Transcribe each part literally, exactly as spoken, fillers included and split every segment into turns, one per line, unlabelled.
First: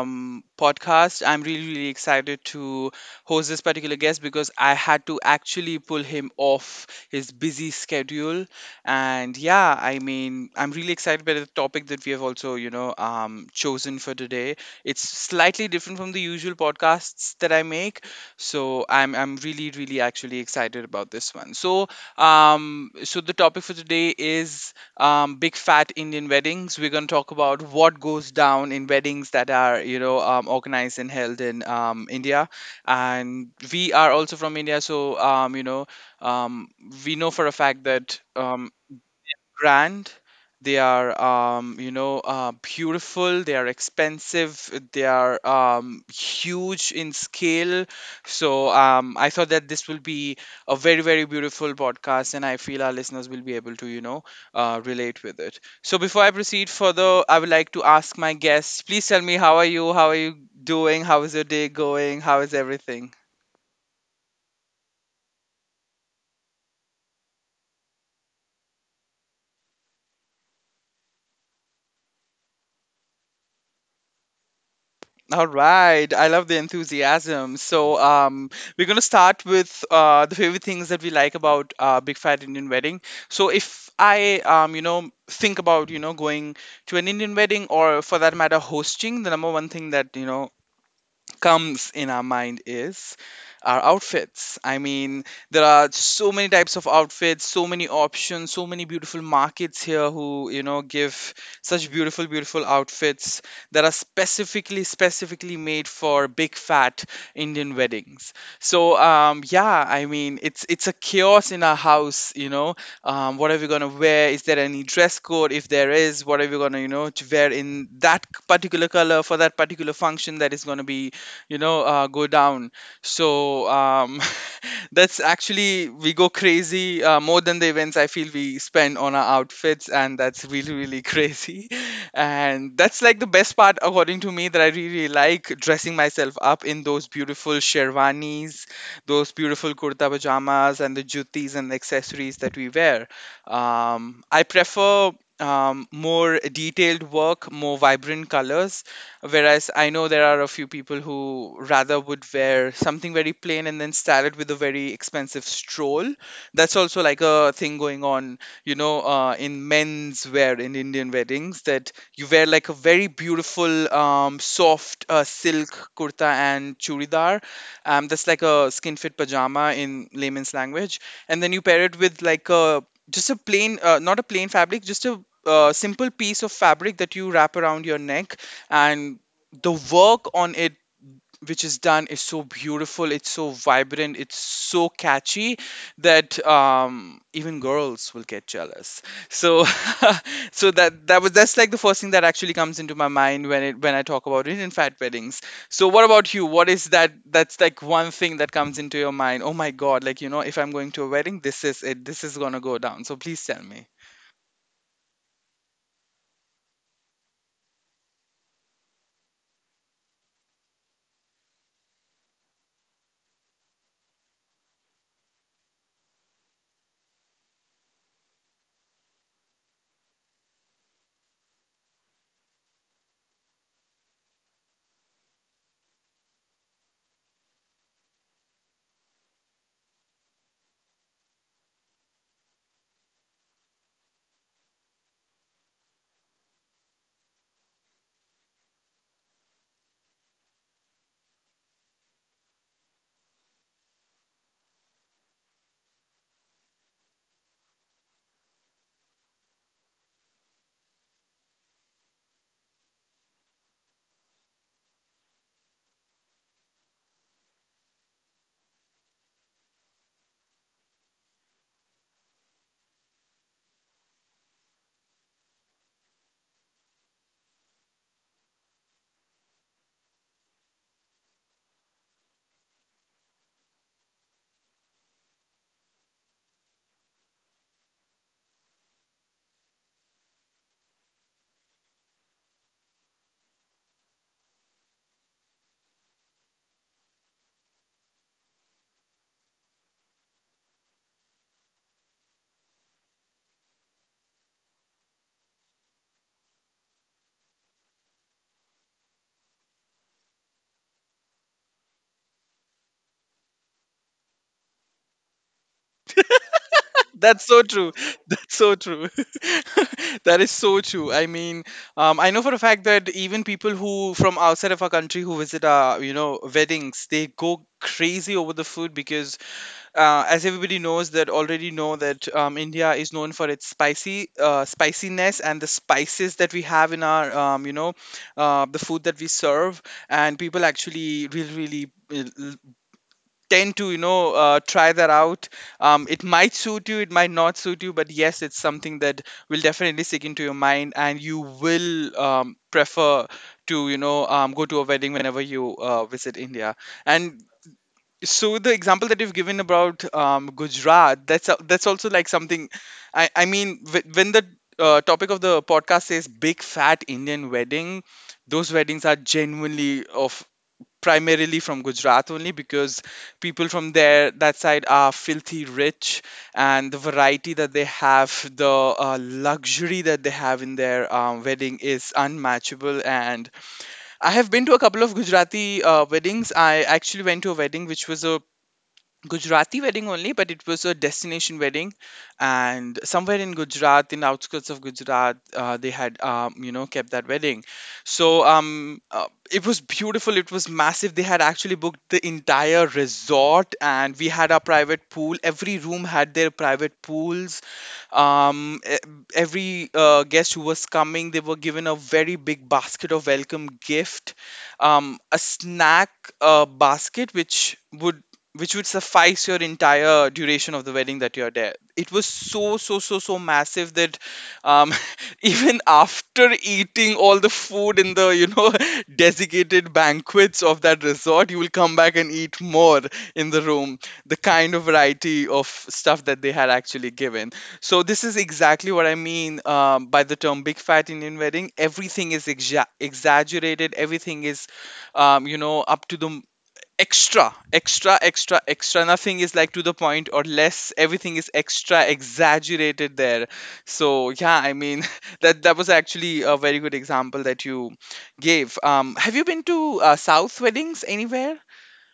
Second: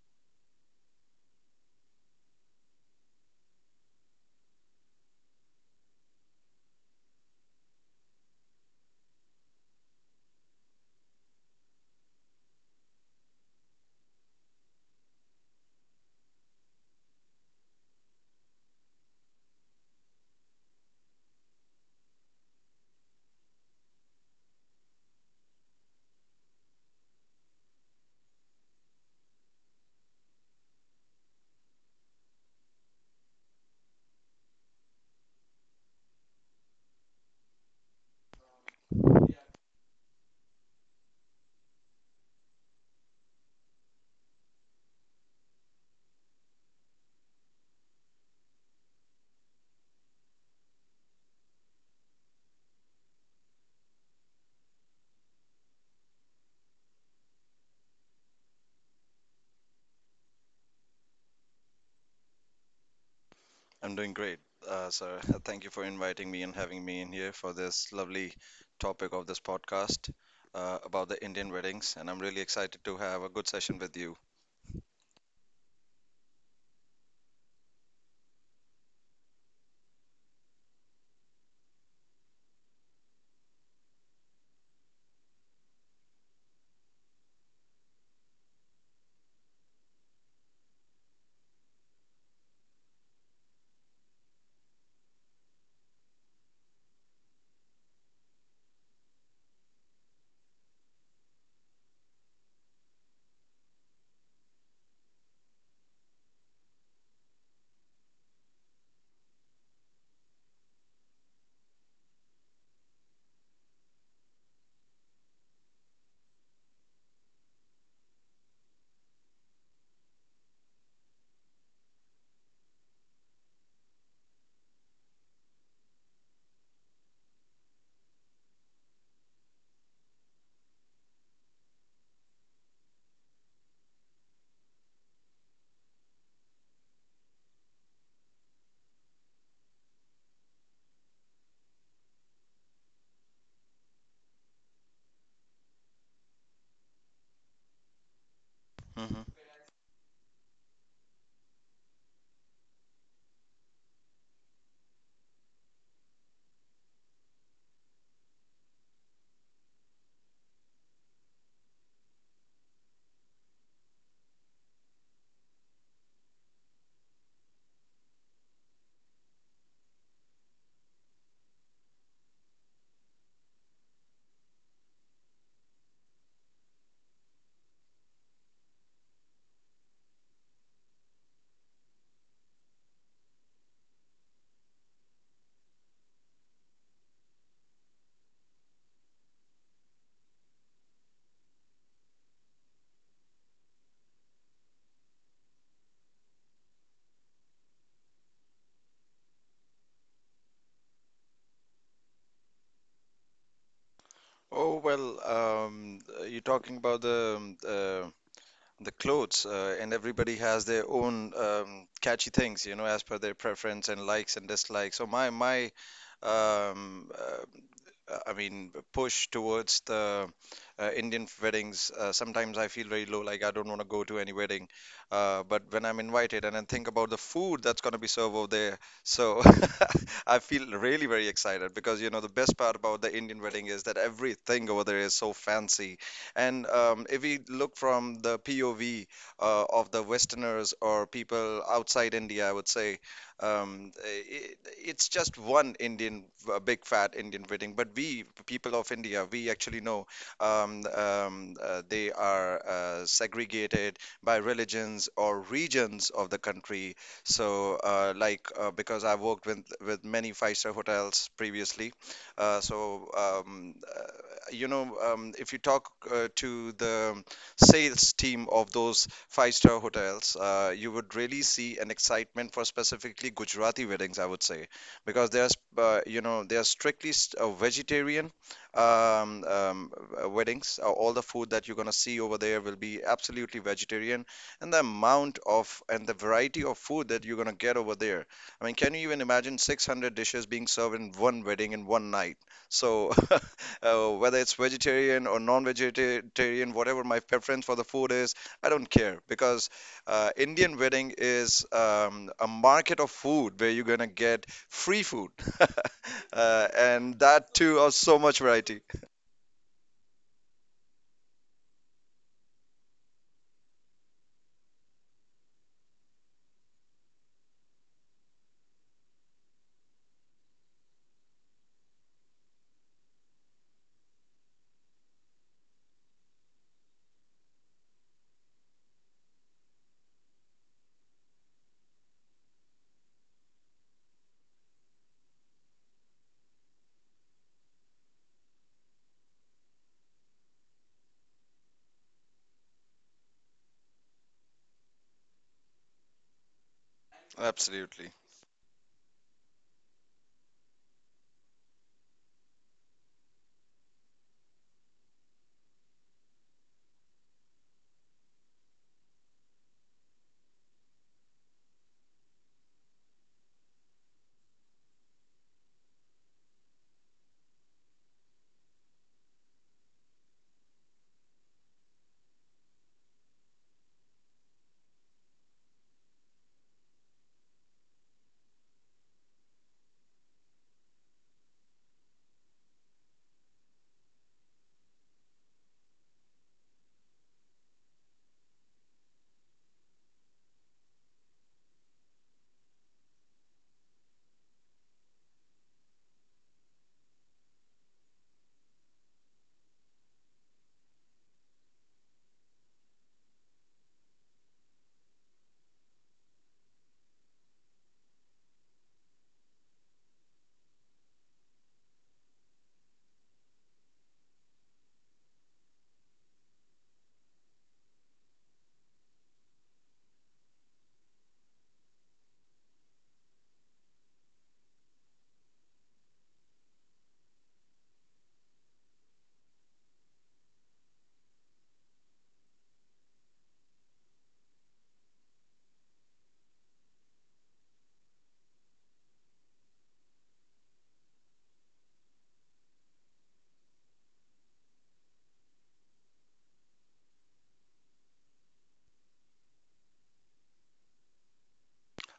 um, Podcast. I'm really, really excited to host this particular guest because I had to actually pull him off his busy schedule. And yeah, I mean, I'm really excited by the topic that we have also, you know, um, chosen for today. It's slightly different from the usual podcasts that I make, so I'm I'm really, really actually excited about this one. So, um, so the topic for today is um, big fat Indian weddings. We're going to talk about what goes down in weddings that are, you know, um, organized and held in um, India. And we are also from India, so um, you know, um, we know for a fact that um, grand they are um, you know uh, beautiful, they are expensive, they are um, huge in scale. So um, I thought that this will be a very, very beautiful podcast, and I feel our listeners will be able to you know uh, relate with it. So before I proceed further, I would like to ask my guests, please tell me, how are you? How are you doing? How is your day going? How is everything?
I'm doing great, uh, sir. Thank you for inviting me and having me in here for this lovely topic of this podcast uh, about the Indian weddings, and I'm really excited to have a good session with you.
All right, I love the enthusiasm. So, um, we're gonna start with uh, the favorite things that we like about uh, Big Fat Indian Wedding. So, if I, um, you know, think about you know going to an Indian wedding or for that matter hosting, the number one thing that you know comes in our mind is our outfits. I mean, there are so many types of outfits, so many options, so many beautiful markets here who, you know, give such beautiful, beautiful outfits that are specifically, specifically made for big fat Indian weddings. So, um, yeah, I mean, it's it's a chaos in our house, you know. Um, what are we gonna wear? Is there any dress code? If there is, what are we gonna, you know, to wear in that particular color for that particular function that is gonna be you know uh, go down. So um, that's actually we go crazy, uh, more than the events I feel we spend on our outfits, and that's really, really crazy. And that's like the best part according to me, that I really, really like dressing myself up in those beautiful sherwanis, those beautiful kurta pajamas and the juttis and accessories that we wear. um, I prefer um, more detailed work, more vibrant colors,
Hmm.
whereas I know there are a few people who rather would wear something very plain and then style it with a very expensive stroll. That's also like a thing going on, you know, uh, in men's wear in Indian weddings, that you wear like a very beautiful, um, soft uh, silk kurta and churidar. Um, that's like a skin fit pajama in layman's language. And then you pair it with like a just a plain, uh, not a plain fabric, just a uh, simple piece of fabric that you wrap around your neck, and the work on it which is done is so beautiful, it's so vibrant, it's so catchy, that um, even girls will get jealous. So so that that was, that's like the first thing that actually comes into my mind when it when I talk about Indian fat weddings. So what about you? What is that, that's like one thing that comes into your mind, oh my god, like you know, if I'm going to a wedding, this is it, this is gonna go down, so please tell me.
Oh well, um, you're talking about the um, uh, the clothes, uh, and everybody has their own um, catchy things, you know, as per their preference and likes and dislikes. So my my um, uh, uh, I mean, push towards the uh, Indian weddings. Uh, sometimes I feel very low, like I don't want to go to any wedding. Uh, but when I'm invited and I think about the food that's going to be served over there, so I feel really very excited because you know the best part about the Indian wedding is that everything over there is so fancy. And um, if we look from the P O V uh, of the Westerners or people outside India, I would say um, it, it's just one Indian, a big fat Indian wedding, but we, people of India, we actually know um, um, uh, they are uh, segregated by religions or regions of the country. So, uh, like, uh, because I worked with with many five-star hotels previously, uh, so um, uh, you know, um, if you talk uh, to the sales team of those five star hotels, uh, you would really see an excitement for specifically Gujarati weddings, I would say, because they are, sp- uh, you know, they are strictly st- uh, vegetarian um, um, uh, weddings. Uh, All the food that you're gonna see over there will be absolutely vegetarian, and the amount of and the variety of food that you're gonna get over there. I mean, can you even imagine six hundred dishes being served in one wedding in one night? So, uh, whether it's vegetarian or non-vegetarian, whatever my preference for the food is, I don't care because uh, Indian wedding is um, a market of food where you're gonna get free food, uh, and
That's
that
so
too of
true.
so much
So
variety.
true. That is so true. I mean, um, I know for a fact that even people who from outside of our country who visit our, you know, weddings, they go crazy over the food because, uh, as everybody knows, that already know that um, India is known for its spicy, uh, spiciness and the spices that we have in our, um, you know, uh, the food that we serve, and people actually really, really uh, tend to you know uh, try that out. Um, it might suit you, it might not suit you, but yes, it's something that will definitely stick into your mind, and you will um, prefer to you know um, go to a wedding whenever you uh, visit India. And
Absolutely.
so the example that you've given about um, Gujarat, that's a, that's also like something i, I mean wh- when the uh, topic of the podcast is big fat Indian wedding, those weddings are genuinely of primarily from Gujarat only because people from there that side are filthy rich, and the variety that they have, the uh, luxury that they have in their um, wedding is unmatchable. And I have been to a couple of Gujarati uh, weddings. I actually went to a wedding which was a Gujarati wedding only, but it was a destination wedding, and somewhere in Gujarat, in the outskirts of Gujarat, uh, they had um, you know kept that wedding. So um, uh, it was beautiful. It was massive. They had actually booked the entire resort, and we had our private pool. Every room had their private pools. Um, e- every uh, guest who was coming, they were given a very big basket of welcome gift, um, a snack uh, basket which would which would suffice your entire duration of the wedding that you're there. It was so, so, so, so massive that um, even after eating all the food in the, you know, designated banquets of that resort, you will come back and eat more in the room. The kind of variety of stuff that they had actually given. So, this is exactly what I mean um, by the term big fat Indian wedding. Everything is exa- exaggerated, everything is, um, you know, up to the extra, extra, extra, extra, nothing is like to the point or less, everything is extra exaggerated there. So yeah, I mean, that that was actually a very good example that you gave. Um have you been to uh, south weddings anywhere?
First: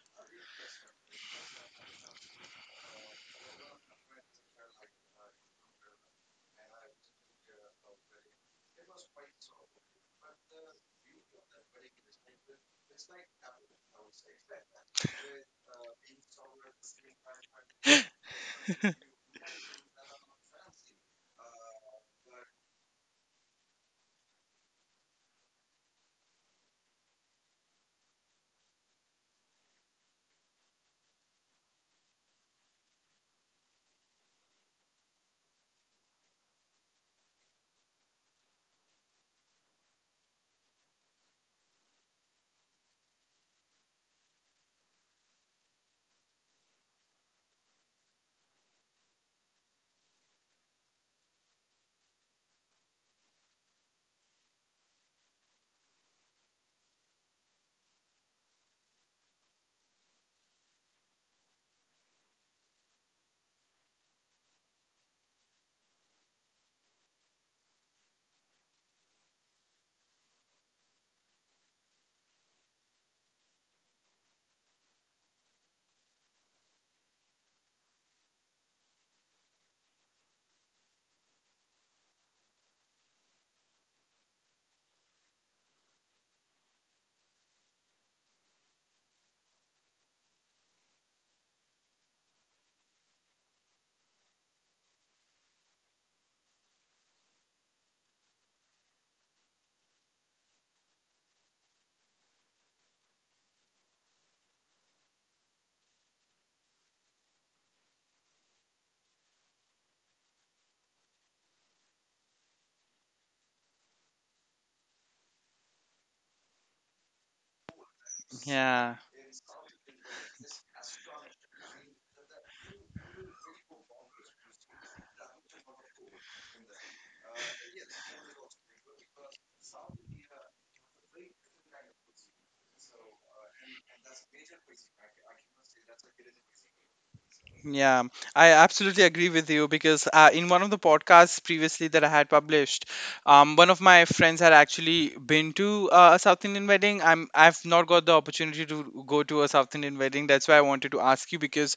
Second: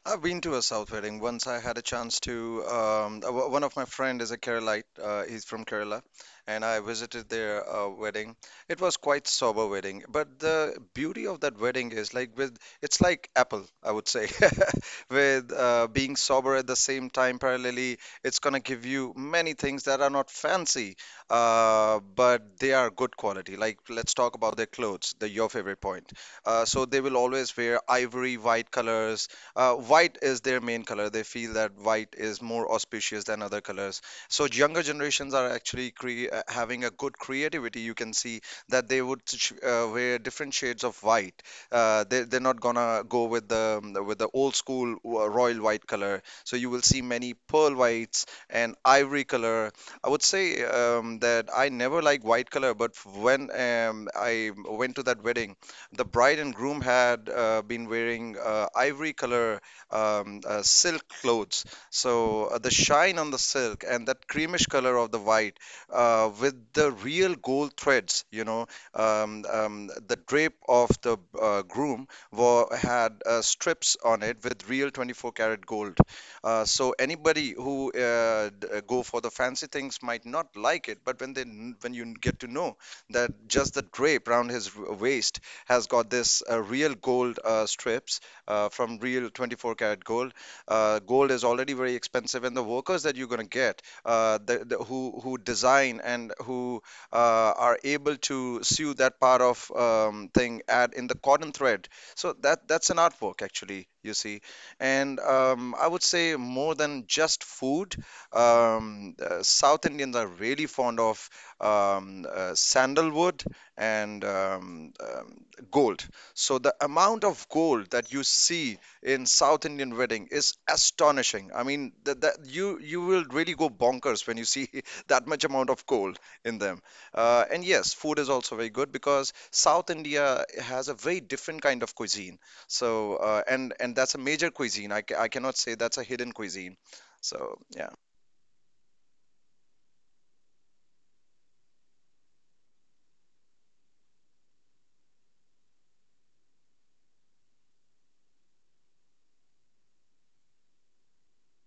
I've been to a South wedding once. I had a chance to. Um, uh, o- one of my friend is a Keralite. Uh, he's from Kerala, and I visited their uh, wedding. It was quite sober wedding, but the beauty of that wedding is like with it's like Apple, I would say, with uh, being sober at the same time parallelly. It's gonna give you many things that are not fancy, uh, but they are good quality. Like let's talk about their clothes, the your favorite point. Uh, so they will always wear ivory white colors uh, white is their main color. They feel that white is more auspicious than other colors. So younger generations are actually cre uh, having a good creativity. You can see that they would ch- uh, wear different shades of white. Uh, they, they're not gonna go with the with the old school uh, royal white color. So you will see many pearl whites and ivory color. I would say um, that I never like white color, but when um, I went to that wedding. The bride and groom had uh, been wearing uh, ivory color um, uh, silk clothes. So uh, the shine on the silk and that creamish color of the white uh, with the real gold threads, you know, um, um, the drape of the uh, groom wa had uh, strips on it with real twenty-four karat gold. Uh, so anybody who uh, d- uh, go for the fancy things might not like it, but when they kn- when you get to know that just the drape around his w- waist has got this uh, real gold uh, strips uh, from real twenty-four karat gold. Uh, gold is already very expensive, and the workers that you're going to get, uh, the, the, who who design and who uh, are able to sew that part of um, thing at in the cotton thread. So that that's an artwork actually, you see. And um, I would say more than just food. Um, uh, South Indians are really fond of um, uh, sandalwood and um, um, gold. So the amount of gold that you see
Yeah,
in South Indian wedding is astonishing. I mean, that, that you you will really go bonkers when you see that much amount of gold in them. Uh, and yes, food is also very good because South India has a very different kind of cuisine. So uh, and and that's a major cuisine. I, ca- I cannot say that's a hidden cuisine. So yeah,
yeah, I absolutely agree with you because uh, in one of the podcasts previously that I had published, um, one of my friends had actually been to uh, a South Indian wedding. I'm I've not got the opportunity to go to a South Indian wedding. That's why I wanted to ask you because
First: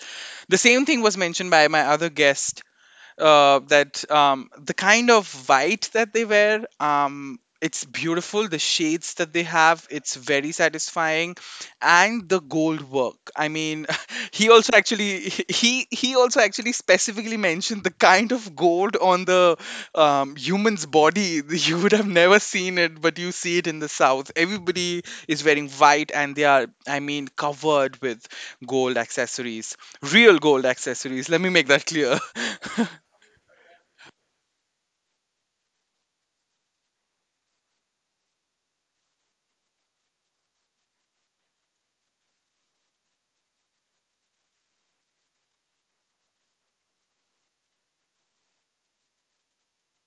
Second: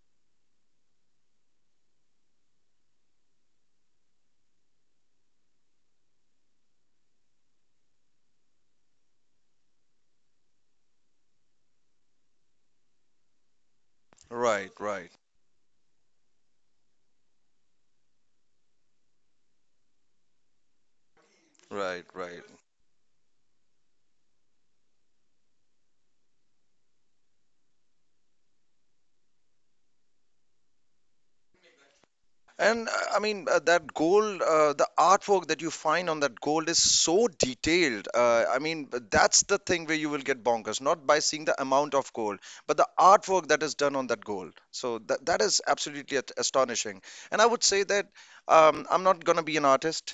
the same thing was mentioned by my other guest, uh, that um, the kind of white that they wear, um, it's beautiful, the shades that they have, it's very satisfying. And the gold work, I mean, he
right,
also
right,
actually he he also actually specifically mentioned the kind of gold on the um, human's body. You would
right,
have never
right.
seen it, but you see it in the south, everybody is wearing white, and they are, I mean, covered with gold accessories, real gold accessories, let me make that clear.
And uh, I mean, uh, that gold, uh, the artwork that you find on that gold is so detailed. Uh, I mean, but that's the thing where you will get bonkers, not by seeing the amount of gold, but the artwork that is done on that gold. So that that is absolutely at- astonishing. And I would say that um, I'm not gonna be an artist,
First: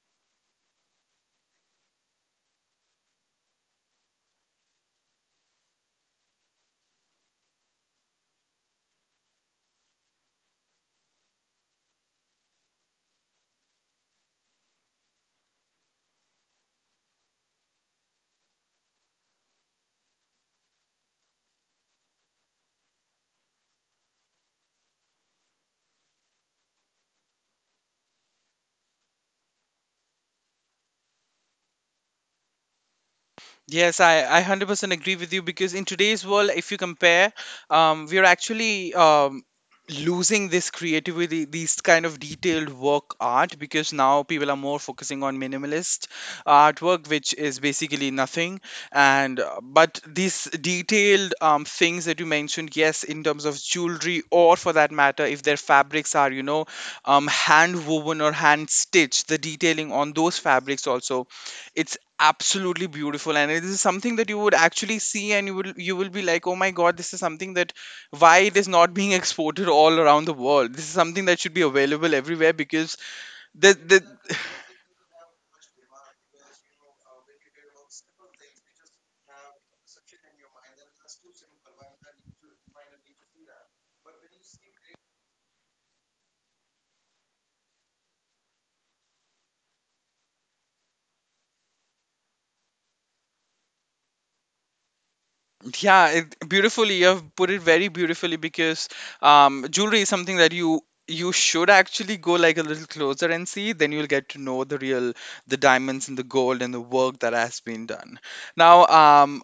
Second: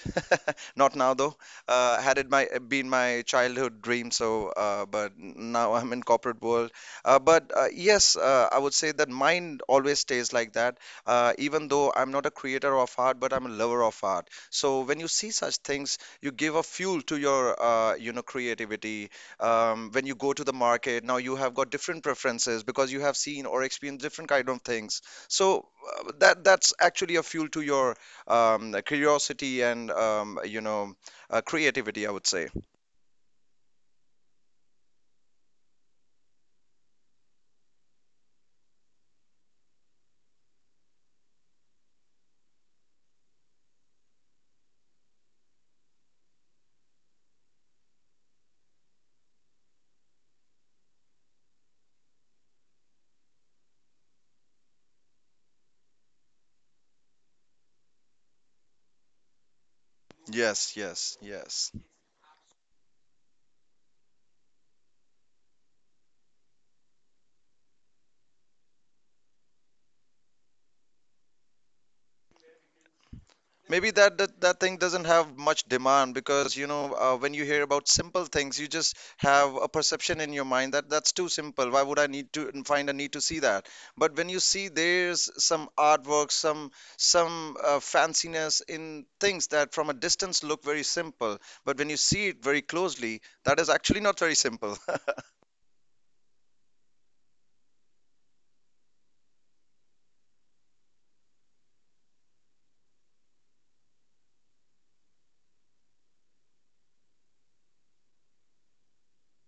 not now though. Uh, had it my been my childhood dream, so uh, but now I'm in corporate world. Uh, but uh, yes, uh, I would say that mine always stays like that uh, even though I'm not a creator of art, but I'm a lover of art. So when you see such things, you give a fuel to your, uh, you know, creativity. Um, when you go to the market, now you have got different preferences because you have seen or experienced different kind of things. So uh, that that's actually a fuel to your um, curiosity and um, you know, uh, creativity, I would say.
Yes, I, I a hundred percent agree with you because in today's world, if you compare, um, we are actually um, losing this creativity, these kind of detailed work art, because now people are more focusing on minimalist artwork, which is basically nothing. And uh, but these detailed um, things that you mentioned, yes, in terms of jewelry or for that matter, if their fabrics are, you know, um, hand woven or hand stitched, the detailing on those
Yes,
fabrics
yes,
also,
yes.
it's absolutely beautiful, and it is something that you would actually see, and you will, you will be like oh my god, this is something that why it is not being exported all around the world, this is something that should be available everywhere, because the
Maybe
the
that, that that thing doesn't have much demand because you know uh, when you hear about simple things, you just have a perception in your mind that that's too simple. Why would I need to find a need to see that? But when you see there's some artwork, some some uh, fanciness in things that from a distance look very simple, but when you see it very closely, that is actually not very simple.
yeah, it, beautifully. You've put it very beautifully because um, jewelry is something that you you should actually go like a little closer and see. Then you'll get to know the real, the diamonds and the gold and the work that has been done. Now, um,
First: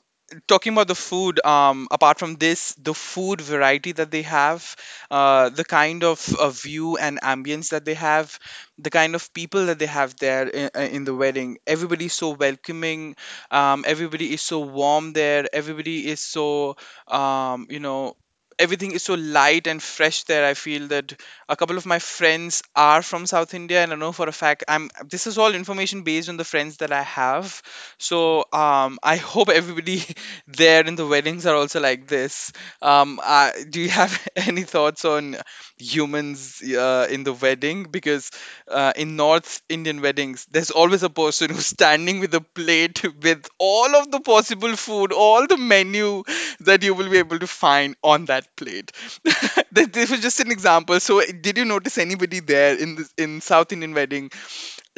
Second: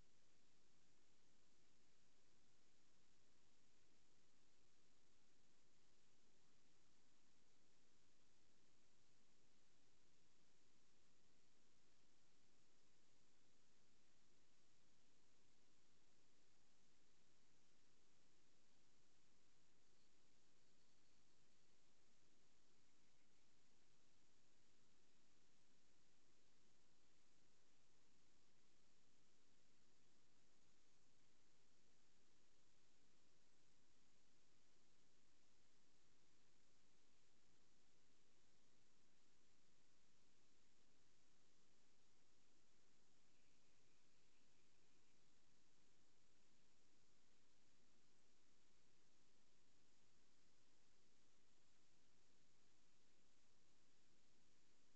talking about the food, um, apart from this, the food variety that they have, uh, the kind of uh, view and ambience that they have, the kind of people that they have there in, in the wedding. Everybody's so welcoming, um, everybody is so warm there, everybody is so um, you know everything is so light and fresh there. I feel that a couple of my friends are from South India, and I know for a fact, I'm this is all information based on the friends that I have. So um, I hope everybody there in the weddings are also like this. Um, uh, do you have any thoughts on humans uh, in the wedding? Because uh, in North Indian weddings, there's always a person who's standing with a plate with all of the possible food, all the menu that you will be able to find on that plate. That- this was just an example. So, did you notice anybody there in this, in South Indian weddings?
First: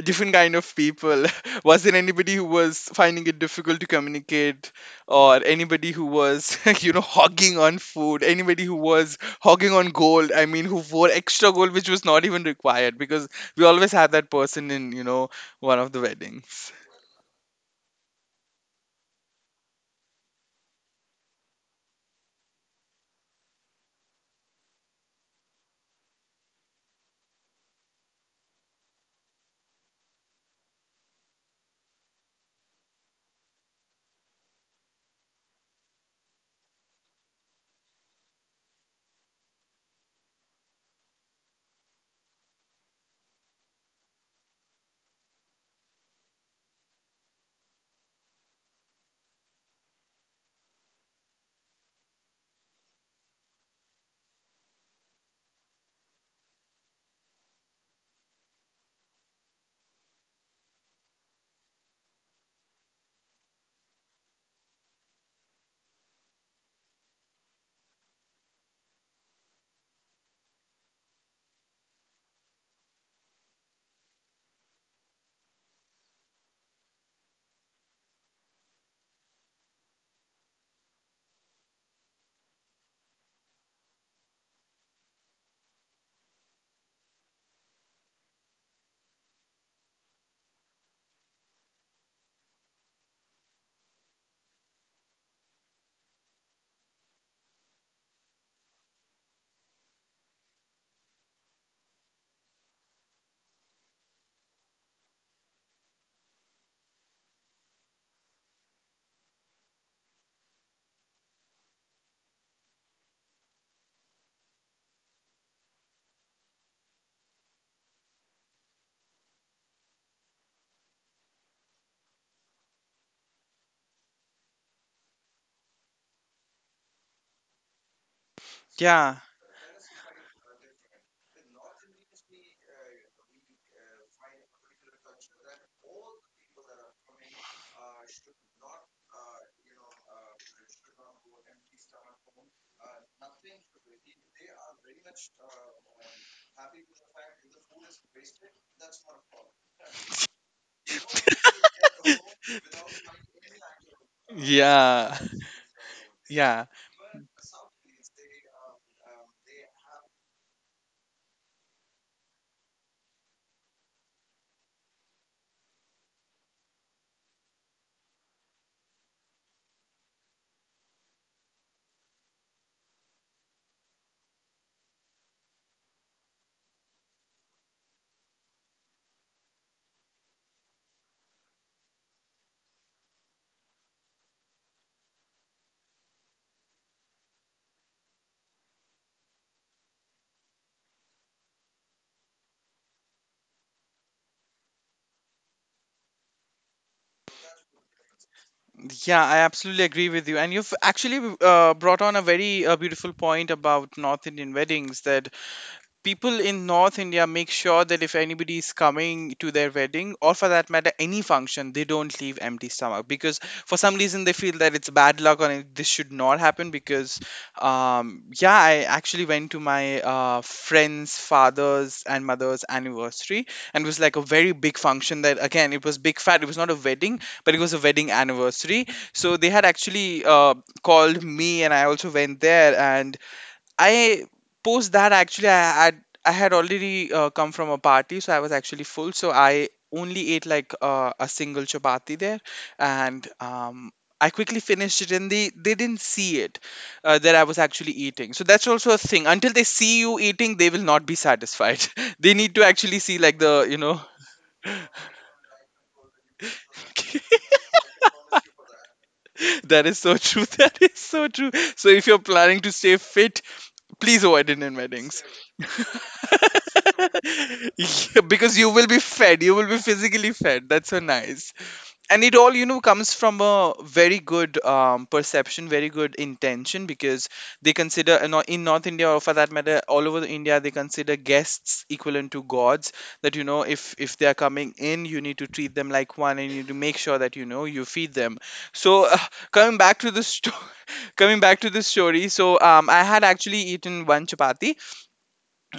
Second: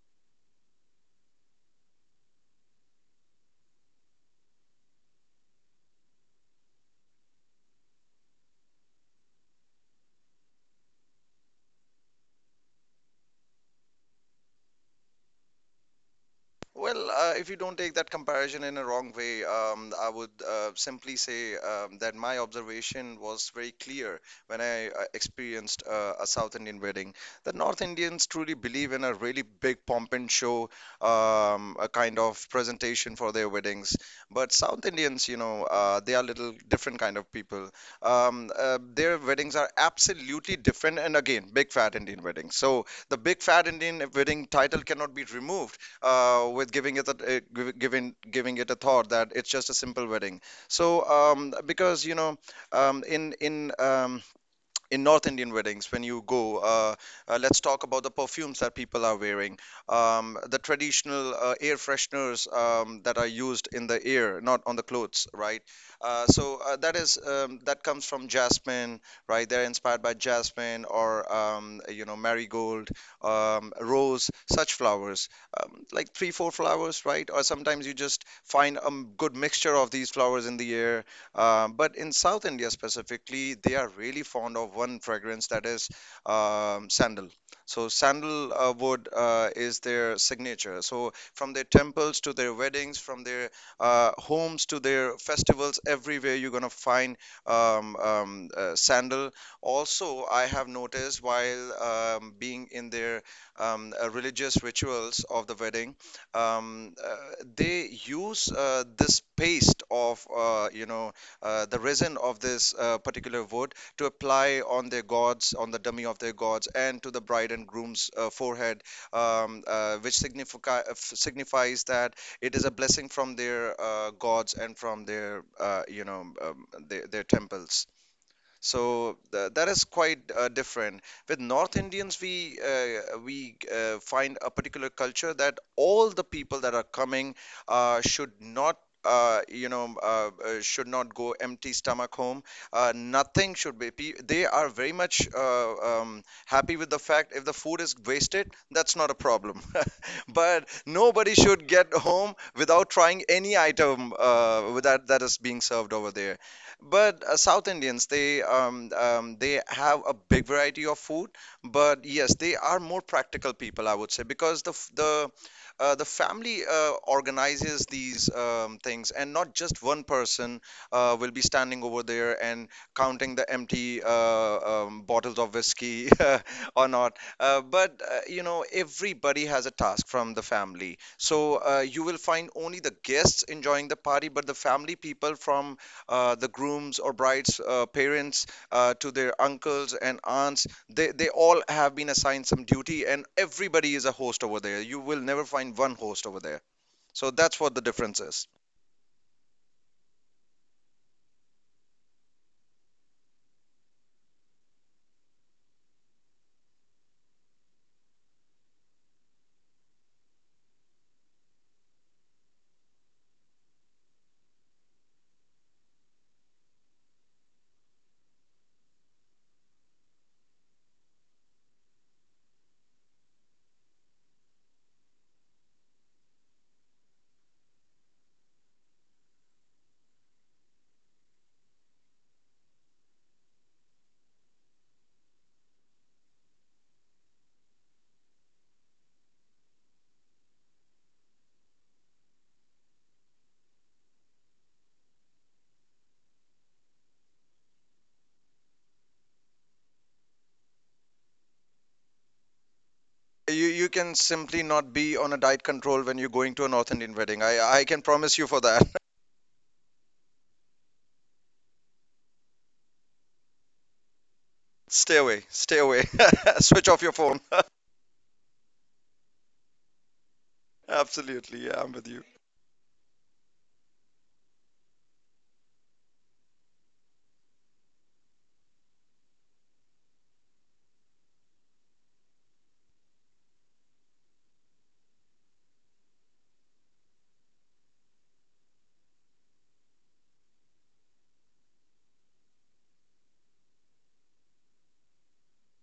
Different kind of people. Was there anybody who was finding it difficult to communicate, or anybody who was you know hogging on food, anybody who was hogging on gold? I mean, who wore extra gold which was not even required, because we always had that person in, you know one of the weddings.
Well, uh, if you don't take that comparison in a wrong way, um, I would uh, simply say um, that my observation was very clear when I uh, experienced uh, a South Indian wedding. The North Indians truly believe in a really big pomp and show, um, a kind of presentation for their weddings. But South Indians, you know, uh, they are little different kind of people. Um, uh, their weddings are absolutely different, and again, big fat Indian weddings. So the big fat Indian wedding title cannot be removed uh, with giving it a, uh, giv- giving giving it a thought that it's just a simple wedding. So um, because you know um, in in um, in North Indian weddings, when you go, uh, uh, let's talk about the perfumes that people are wearing, um, the traditional uh, air fresheners um, that are used in the air, not on the clothes, right? Uh, so uh, that is um, that comes from jasmine, right? They're inspired by jasmine or um, you know marigold, um, rose, such flowers, um, like three, four flowers, right? Or sometimes you just find a good mixture of these flowers in the air um, but in South India specifically, they are really fond of one fragrance that is um, sandal. So sandalwood uh, is their signature. So from their temples to their weddings, from their uh, homes to their festivals, everywhere you're gonna find um, um, uh, sandal. Also, I have noticed while um, being in their um, uh, religious rituals of the wedding, um, uh, they use uh, this paste of uh, you know uh, the resin of this uh, particular wood to apply on their gods, on the dummy of their gods, and to the bride and groom's uh, forehead, um, uh, which significa- signifies that it is a blessing from their uh, gods and from their, uh, you know, um, their, their temples. So
Yeah,
th that is quite uh, different. With North Indians, we uh, we uh, find a particular culture that all the people that are coming uh, should not. Uh, you know, uh, uh, should not go empty stomach home. Uh, nothing should be. pe- They are very much uh, um, happy with the fact if the food is wasted, that's not a problem. But nobody should get home without trying any item uh, that
yeah,
that is being served over there.
yeah.
But uh, South Indians, they um, um, they have a big variety of food. But yes, they are more practical people, I would say, because the f- the uh, the family uh, organizes these um, things, and not just one person uh, will be standing over there and counting the empty uh, um, bottles of whiskey or not. Uh, but uh, you know, everybody has a task from the family, so uh, you will find only the guests enjoying the party, but the family people from uh, the groom's or bride's uh, parents uh, to their uncles and aunts. They, they all have been assigned some duty, and everybody is a host over there. You will never find one host over there. So that's what the difference is.
Yeah, I absolutely agree with you, and you've actually uh, brought on a very uh, beautiful point about North Indian weddings, that people in North India make sure that if anybody is coming to their wedding, or for that matter any function, they don't leave empty stomach, because for some reason they feel that it's bad luck, or it- this should not happen. Because um, yeah, I actually went to my uh, friend's father's and mother's anniversary, and it was like a very big function. That again, it was big fat, it was not a wedding, but it was a wedding anniversary. So they had actually uh, called me, and I also went there. And I, post that, actually, I had I had already uh, come from a party, so I was actually full. So I only ate like uh, a single chapati there, and um, I quickly finished it, and they they didn't see it, uh, that I was actually eating. So that's also a thing. Until they see you eating, they will not be satisfied. They need to actually see, like,
You,
the you
you
know.
can simply not be on a diet control when you're going to a North Indian wedding. I, I can promise you for that.
That is so true. That is so true. So if you're planning to stay fit, please avoid Indian
Stay
weddings.
away, stay away. Switch off your phone.
Yeah, because you will be fed, you will be physically fed. That's so nice.
Absolutely, yeah, I'm with you.
And it all, you know comes from a very good um, perception, very good intention, because they consider, in Nor- in North India, or for that matter all over the India, they consider guests equivalent to gods. That you know if if they are coming in, you need to treat them like one, and you need to make sure that you know you feed them. So uh, coming back to the story, coming back to the story. So um, I had actually eaten one chapati,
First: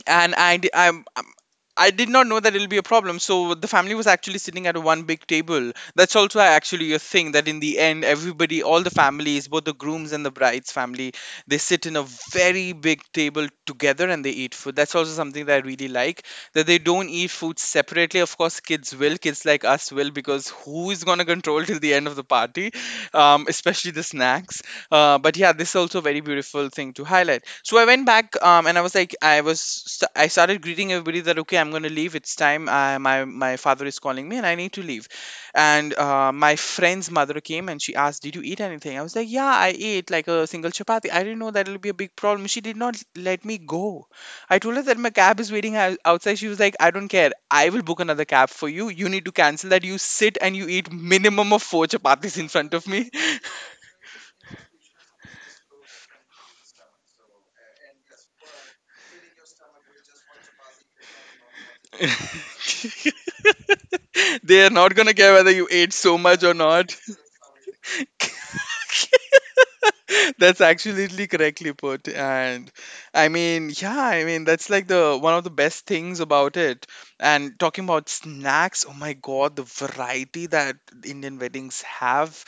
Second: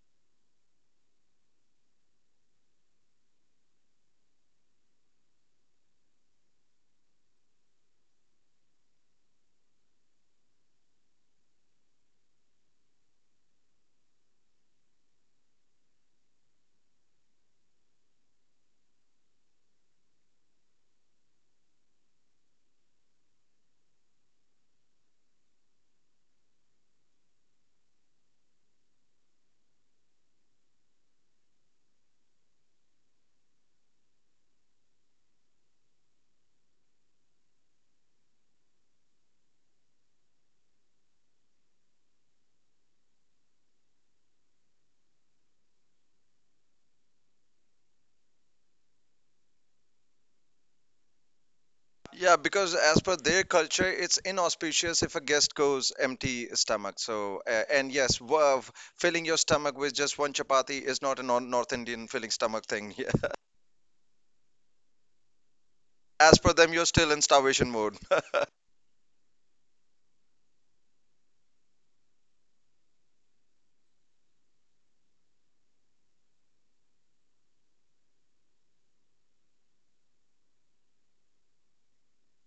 and I di- I'm. I'm- I did not know that it'll be a problem. So the family was actually sitting at one big table. That's also uh, actually a thing, that in the end, everybody, all the families, both the groom's and the bride's family, they sit in a very big table together and they eat food. That's also something that I really like, that they don't eat food separately. Of course, kids will, kids like us will, because who is gonna control till the end of the party, um, especially the snacks. Uh, but yeah, this is also a very beautiful thing to highlight. So I went back, um, and I was like, I was st- I started greeting everybody that, okay, I'm going to leave, it's time, uh, my my father is calling me and I need to leave. And uh, my friend's mother came and she asked, did you eat anything? I was like, yeah, I ate like a single chapati, I didn't know that it'll be a big problem. She did not let me go. I told her that my cab is waiting ou- outside. She was like, I don't care, I will book another cab for you, you need to cancel that, you sit and you eat minimum of four
Yeah,
chapatis in
because
front of
as
me.
per their culture, it's inauspicious if a guest goes empty stomach. So, uh, and yes, wo- filling your stomach with just one chapati is not a non North Indian filling stomach thing. Yeah.
They are not gonna care whether you ate so
As
much
per
or
them, you're
not.
still in starvation mode.
That's absolutely correctly put. And I mean, yeah, I mean, that's like the one of the best things about it. And talking about snacks, oh my God, the variety that Indian weddings have,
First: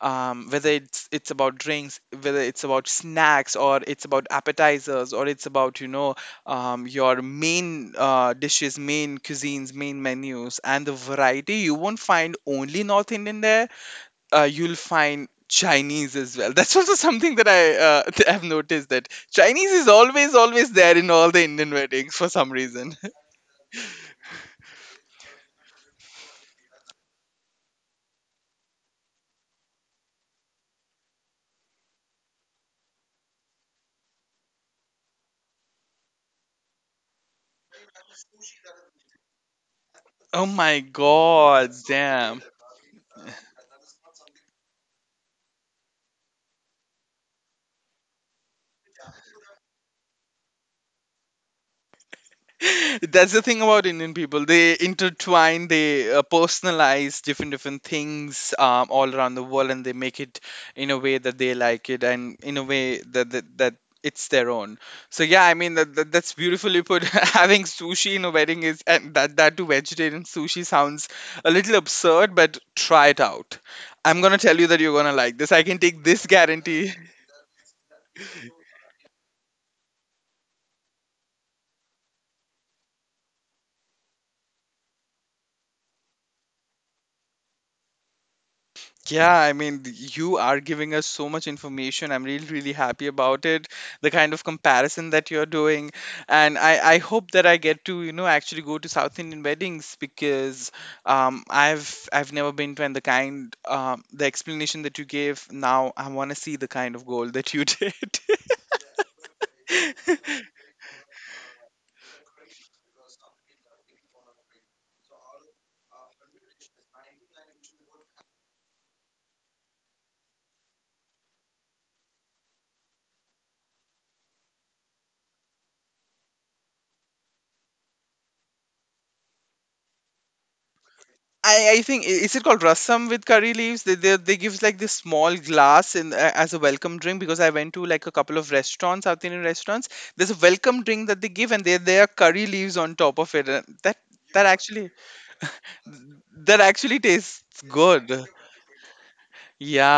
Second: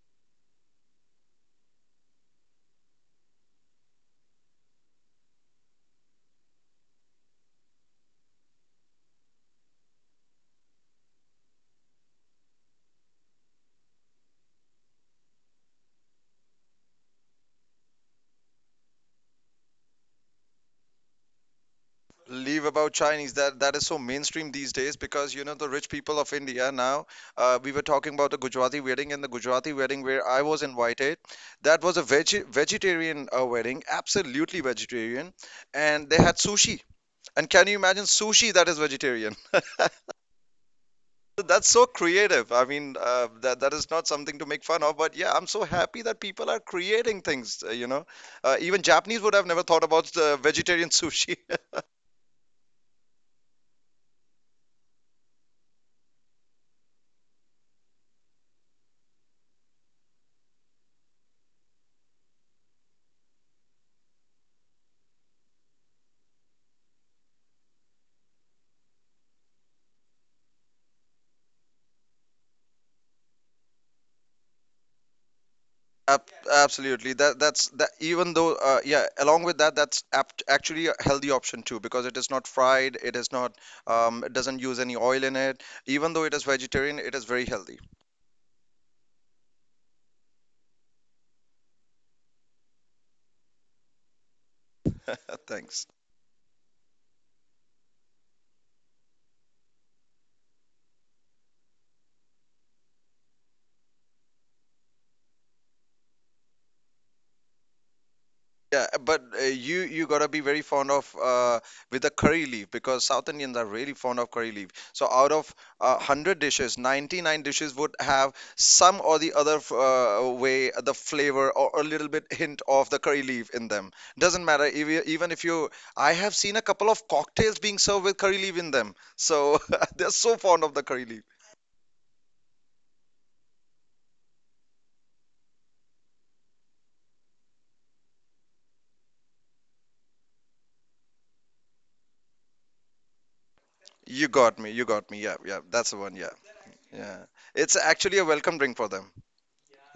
um, whether it's it's about drinks, whether it's about snacks, or it's about appetizers, or it's about, you know, um, your main uh, dishes, main cuisines, main menus. And the variety, you won't find only North Indian there, uh, you'll find Chinese as well. That's also something that I uh, have noticed, that Chinese is always always there in all the Indian weddings for some
Leave about
reason.
Chinese. That that is so mainstream these days because you know the rich people of India now. Uh, we were talking about the Gujarati wedding and the Gujarati wedding where I was invited. That was a veg vegetarian uh, wedding, absolutely vegetarian, and they had sushi. And can you imagine sushi that is vegetarian?
Oh my
That's
god,
so
damn.
creative. I mean, uh, that that is not something to make fun of, but yeah, I'm so happy that people are creating things. Uh, you know, uh, even Japanese would have never thought about the vegetarian sushi.
That's the thing about Indian people. They intertwine, they uh, personalize different different things um, all around the world, and they make it in a way that they like it, and in a way that that, that it's their own. So yeah, I mean that, that that's beautifully put. Having sushi in a wedding is, and that, that to vegetarian sushi, sounds a little absurd, but try it out. I'm gonna tell you that you're gonna like this. I can take this
Ab-
guarantee.
Absolutely. That that's that. Even though, uh, yeah, along with that, that's apt actually a healthy option too because it is not fried. It is not. Um, it doesn't use any oil in it. Even though it is vegetarian, it is very healthy.
Yeah, I mean, th- you are giving us so much information. I'm really, really happy about it. The kind of comparison that you're
Thanks.
doing. And I, I hope that I get to, you know, actually go to South Indian weddings, because um, I've I've never been to, and the kind, um, the explanation that you gave now, I want to see the kind of gold that you did.
Yeah, uh, but uh, you you gotta be very fond of uh, with the curry leaf because South Indians are really fond of curry leaf. So out of uh, one hundred dishes, ninety-nine dishes would have some or the other f- uh, way the flavor or a little bit hint of the curry leaf in them. Doesn't matter if you, even if you. I have seen a couple of cocktails being served with curry leaf in them. So they're so fond of the curry leaf.
I, I think i- is it called rasam with curry leaves? They, they, they gives like this small glass in uh, as a welcome drink, because I went to like a couple of restaurants, South Indian restaurants. There's a welcome drink that they give, and there there are curry leaves on top of it. And that,
You
that
got me. You
actually,
got me. Yeah, yeah. That's the one. Yeah,
that actually
yeah.
tastes
It's actually
good.
a welcome drink for them.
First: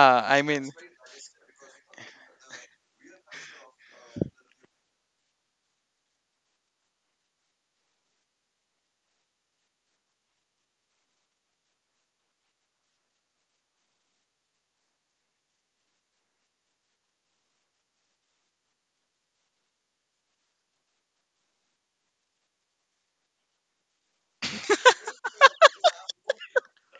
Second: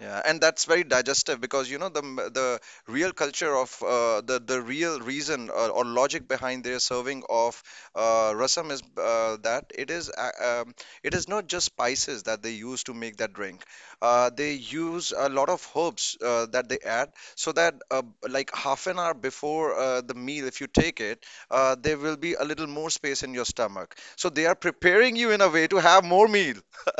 Yeah, and
I
that's
mean.
very digestive because you know the m- the real culture of uh, the the real reason or, or logic behind their serving of uh, rasam is uh, that it is uh, um, it is not just spices that they use to make that drink. Uh, they use a lot of herbs uh, that they add so that uh, like half an hour before uh, the meal, if you take it, uh, there will be a little more space in your stomach. So they are preparing you in a way to have more meal.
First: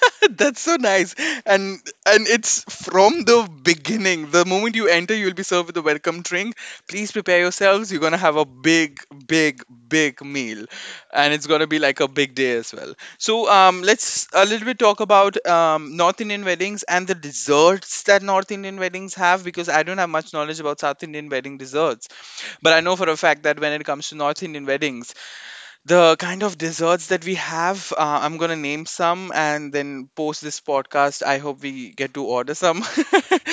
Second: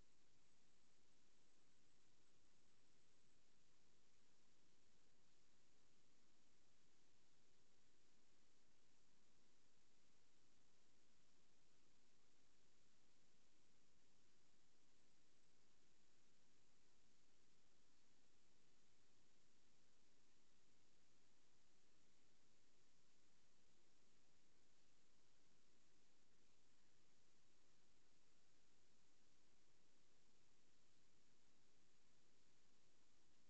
That's so nice. And and it's from the beginning. The moment you enter, you'll be served with a welcome drink. Please prepare yourselves. You're gonna have a big, big, big meal. And it's gonna be like a big day as well. So um, let's a little bit talk about um, North Indian weddings and the desserts that North Indian weddings have, because I don't have much knowledge about South Indian wedding desserts. But I know for a fact that when it comes to North Indian weddings, the kind of desserts that we have, uh, I'm going to name some, and then post this podcast I hope we get to order some.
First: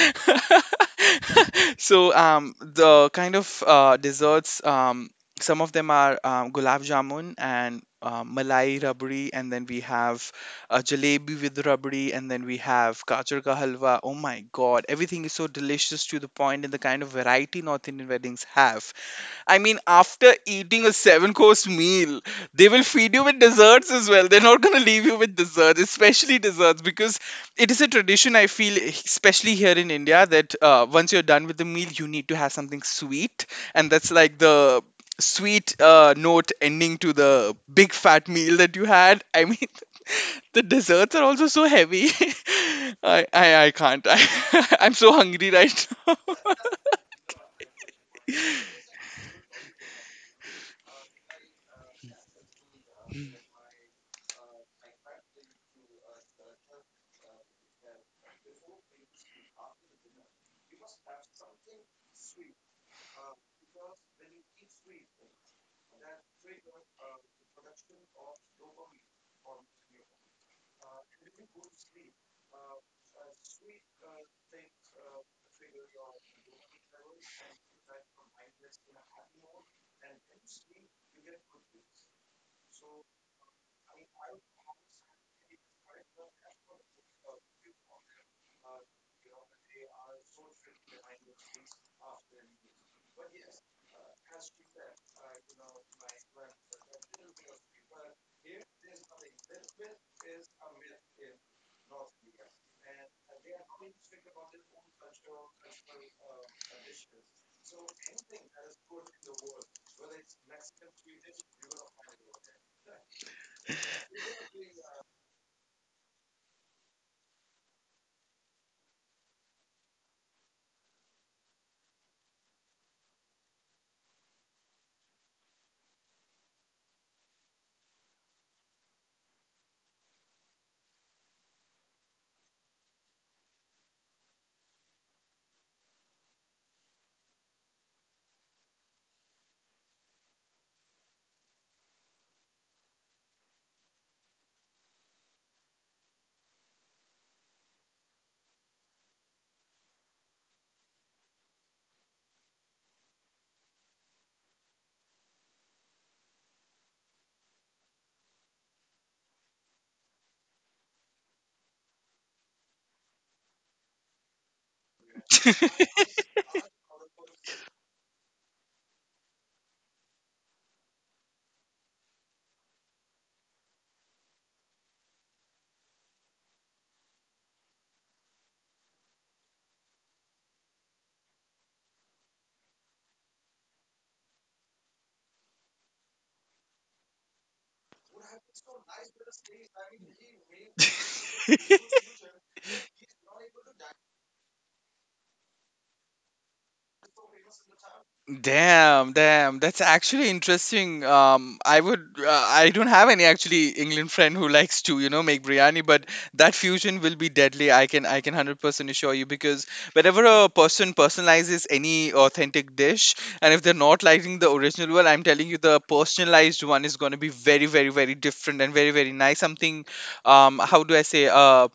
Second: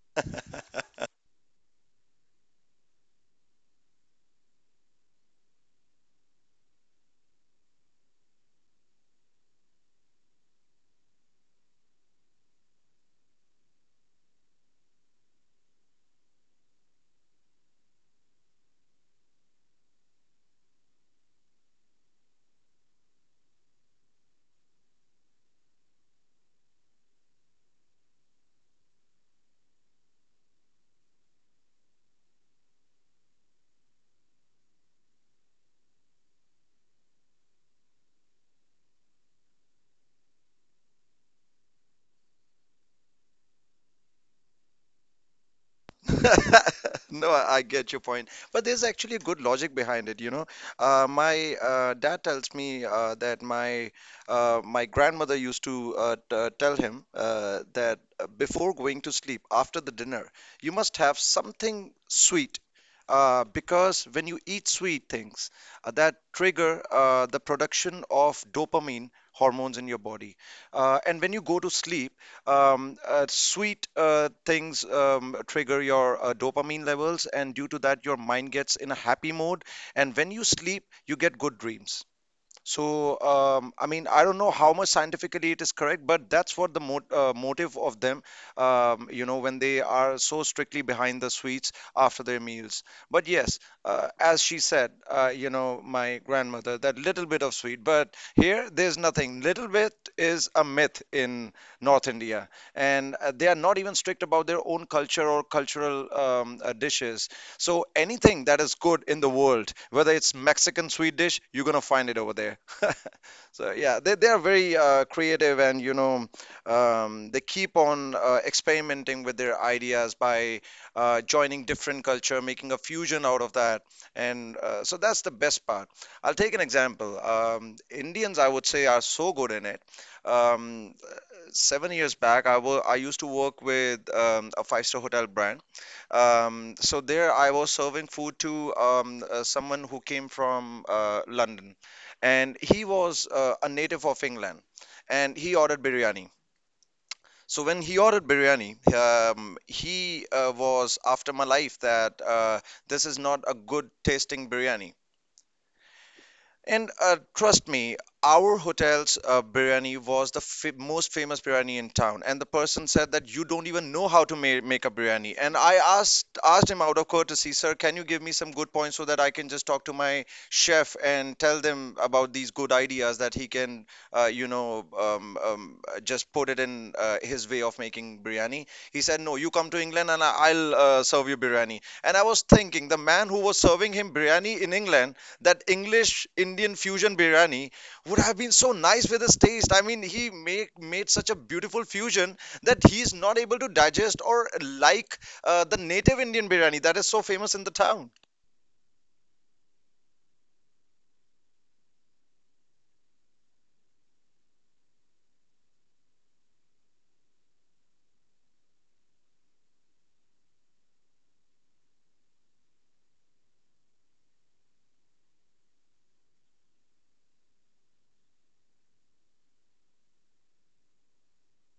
So um, the kind of uh, desserts, um, some of them are, um, gulab jamun and um, malai rabri, and then we have uh, jalebi with rabri, and then we have gajar ka halwa. Oh my god, everything is so delicious, to the point. And the kind of variety North Indian weddings have, I mean, after eating a seven course meal, they will feed you with desserts as well. They're not going to leave you with desserts, especially desserts, because it is a tradition I feel, especially here in India, that uh, once you're done with the meal, you need to have something sweet. And that's like the sweet uh, note ending to the big fat meal that you had. I mean, the desserts are also so heavy. I, I, I can't. I, I'm so hungry right
No, I I get your point, but there's actually a good logic behind it. You know, uh, my uh, dad tells me uh, that my uh, my grandmother used to uh, t- uh, tell him uh, that uh, before going to sleep, after the dinner, you must have something sweet. Uh, because when you eat sweet things, uh, that trigger uh, the production of dopamine hormones in your body. Uh, and when you go to sleep, um, uh, sweet uh, things um, trigger your uh, dopamine levels, and due to that, your mind gets in a happy mode. And when you sleep, you get good dreams. So, um, I mean, I don't know how much scientifically it is correct, but that's what the mot uh, motive of them, um, you know, when they are so strictly behind the sweets after their meals. But yes, uh, as she said, uh, you know, my grandmother, that little bit of sweet. But here, there's nothing. Little bit is a myth in North India, and uh, they are not even strict about their own culture or cultural um, uh, dishes. So anything that is good in the world, whether it's Mexican sweet dish, you're gonna find it over there. So yeah, they they are very uh, creative, and you know um, they keep on uh, experimenting with their ideas by uh, joining different culture, making a fusion out of that. And uh, so that's the best part. I'll take an example. Um, Indians, I would say, are so good in it. Um, Seven years back, I wa- I used to work with um, a five-star hotel brand, um, so there I was serving food to um, uh, someone who came from uh, London, and he was uh, a native of England, and he ordered biryani. So when he ordered biryani, um, he uh, was after my life that uh, this is not a good tasting biryani. And uh, trust me, our hotel's uh, biryani was the f- most famous biryani in town. And the person said that you don't even know how to ma- make a biryani. And I
now.
asked asked him out of courtesy, sir, can you give me some good points so that I can just talk to my chef and tell them about these good ideas that he can, uh, you know, um, um, uh, just put it in uh, his way of making biryani. He said, no, you come to England and I- I'll uh, serve you biryani. And I was thinking, the man who was serving him biryani in England, that English Indian fusion biryani would have been so nice with his taste. I mean, he make, made such a beautiful fusion that he's not able to digest or like uh, the native Indian biryani that is so famous in the town.
Damn, damn. That's actually interesting. Um, I would, uh, I don't have any actually England friend who likes to, you know, make biryani, but that fusion will be deadly. I can, I can one hundred percent assure you, because whenever a person personalizes any authentic dish, and if they're not liking the original one, I'm telling you the personalized one is going to be very, very, very different, and very, very nice. Something, um, how do I say, uh,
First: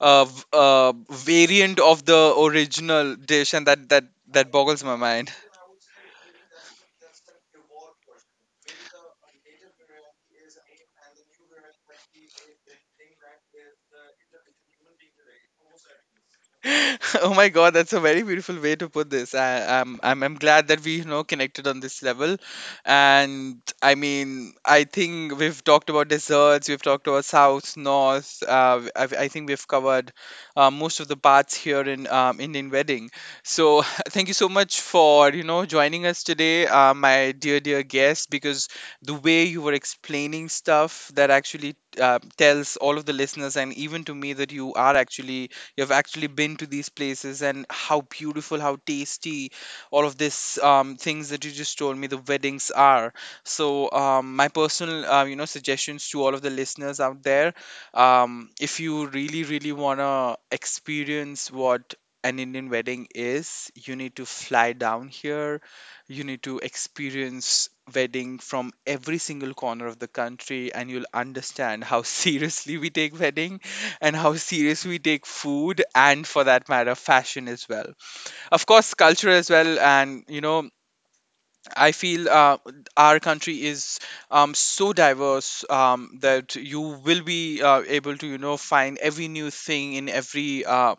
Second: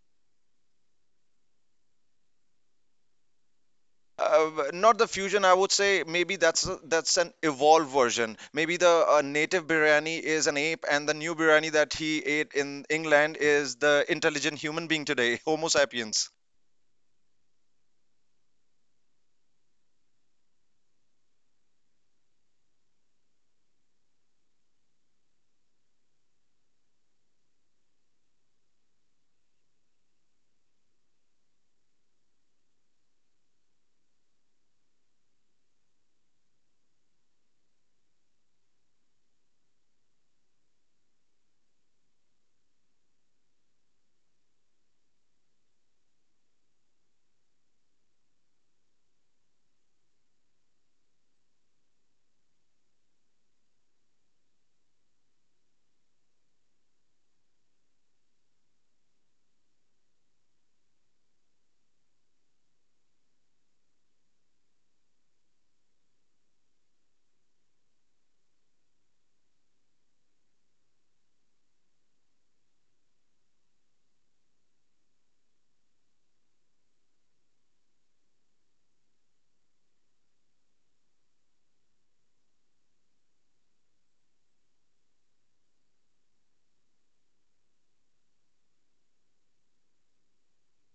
uh, v- uh, variant of the original dish, and that that that
Uh,
boggles my
not the
mind.
fusion, I would say. Maybe that's that's an evolved version. Maybe the uh, native biryani is an ape, and the new biryani that he ate in England is the intelligent human being today, Homo sapiens.
Oh my God, that's a very beautiful way to put this. I, I'm, I'm I'm glad that we, you know connected on this level. And I mean, I think we've talked about desserts, we've talked about south, north. Uh, I, I think we've covered uh, most of the parts here in um, Indian wedding. So thank you so much for you know joining us today, uh, my dear dear guest, because the way you were explaining stuff, that actually uh, tells all of the listeners and even to me that you are actually, you've actually been to these places, and how beautiful, how tasty all of this um, things that you just told me the weddings are. So um, my personal uh, you know suggestions to all of the listeners out there, um, if you really really want to experience what an Indian wedding is, you need to fly down here. You need to experience wedding from every single corner of the country, and you'll understand how seriously we take wedding, and how serious we take food, and for that matter fashion as well, of course culture as well. And you know I feel uh, our country is um, so diverse um, that you will be uh, able to, you know, find every new thing in every uh,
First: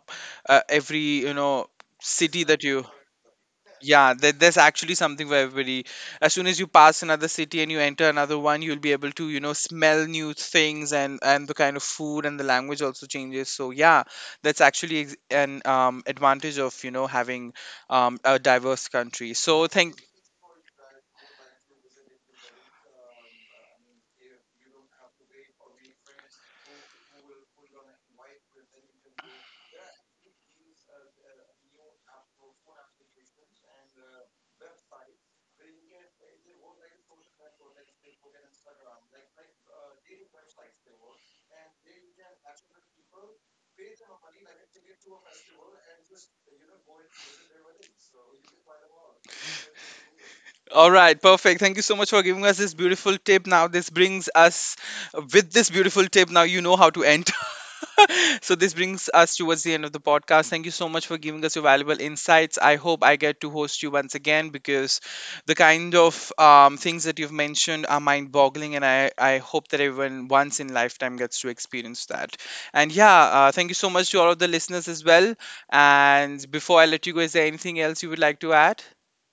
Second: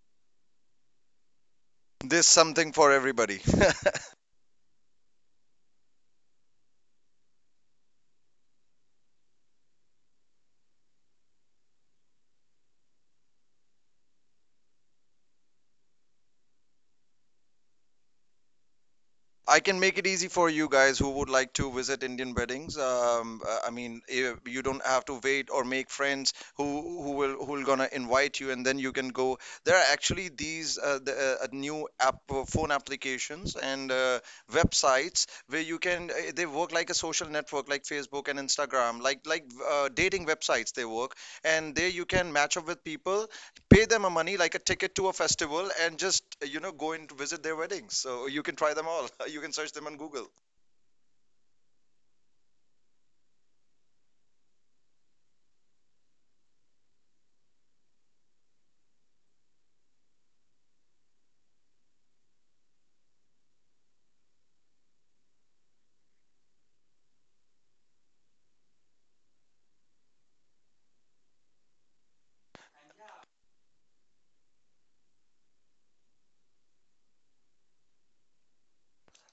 uh, every, you know
There's
city that
something
you.
for everybody.
Yeah, there, there's actually something for everybody. As soon as you pass another city and you enter another one, you'll be able to, you know, smell new things, and and the kind of food and the language also changes. So yeah, that's actually ex- an um, advantage of, you know having um, a diverse country.
I
So
can
thank.
make it easy for you guys who would like to visit Indian weddings. Um, uh, I mean, eh, you don't have to wait or make friends who who will who will gonna invite you, and then you can go. There are actually these uh, the, uh, new app uh, phone applications and uh, websites where you can. eh, They work like a social network, like Facebook and Instagram, like like uh, dating websites. They work, and there you can match up with people, pay them a money like a ticket to a festival, and just you know go and visit their weddings so you can try them all. You can search them on Google.
All right, perfect. Thank you so much for giving us this beautiful tip. Now, this brings us, with this beautiful tip. Now, you know how to enter. So, this brings us towards the end of the podcast. Thank you so much for giving us your valuable insights. I hope I get to host you once again, because the kind of um, things that you've mentioned are mind boggling, and I, I hope that everyone once in lifetime gets to experience that. And yeah, uh, thank you so much to all of the listeners as well. And before I let you go, is there anything else you would like to add?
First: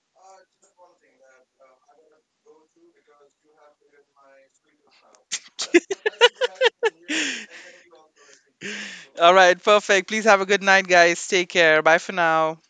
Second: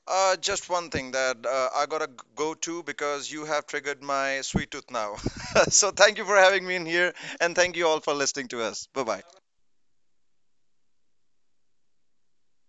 uh, Just one thing, that uh, I gotta go to because you have triggered my sweet tooth now. So thank you for having me in here, and thank you all for listening to us. Bye bye.
All right, perfect. Please have a good night, guys. Take care. Bye for now.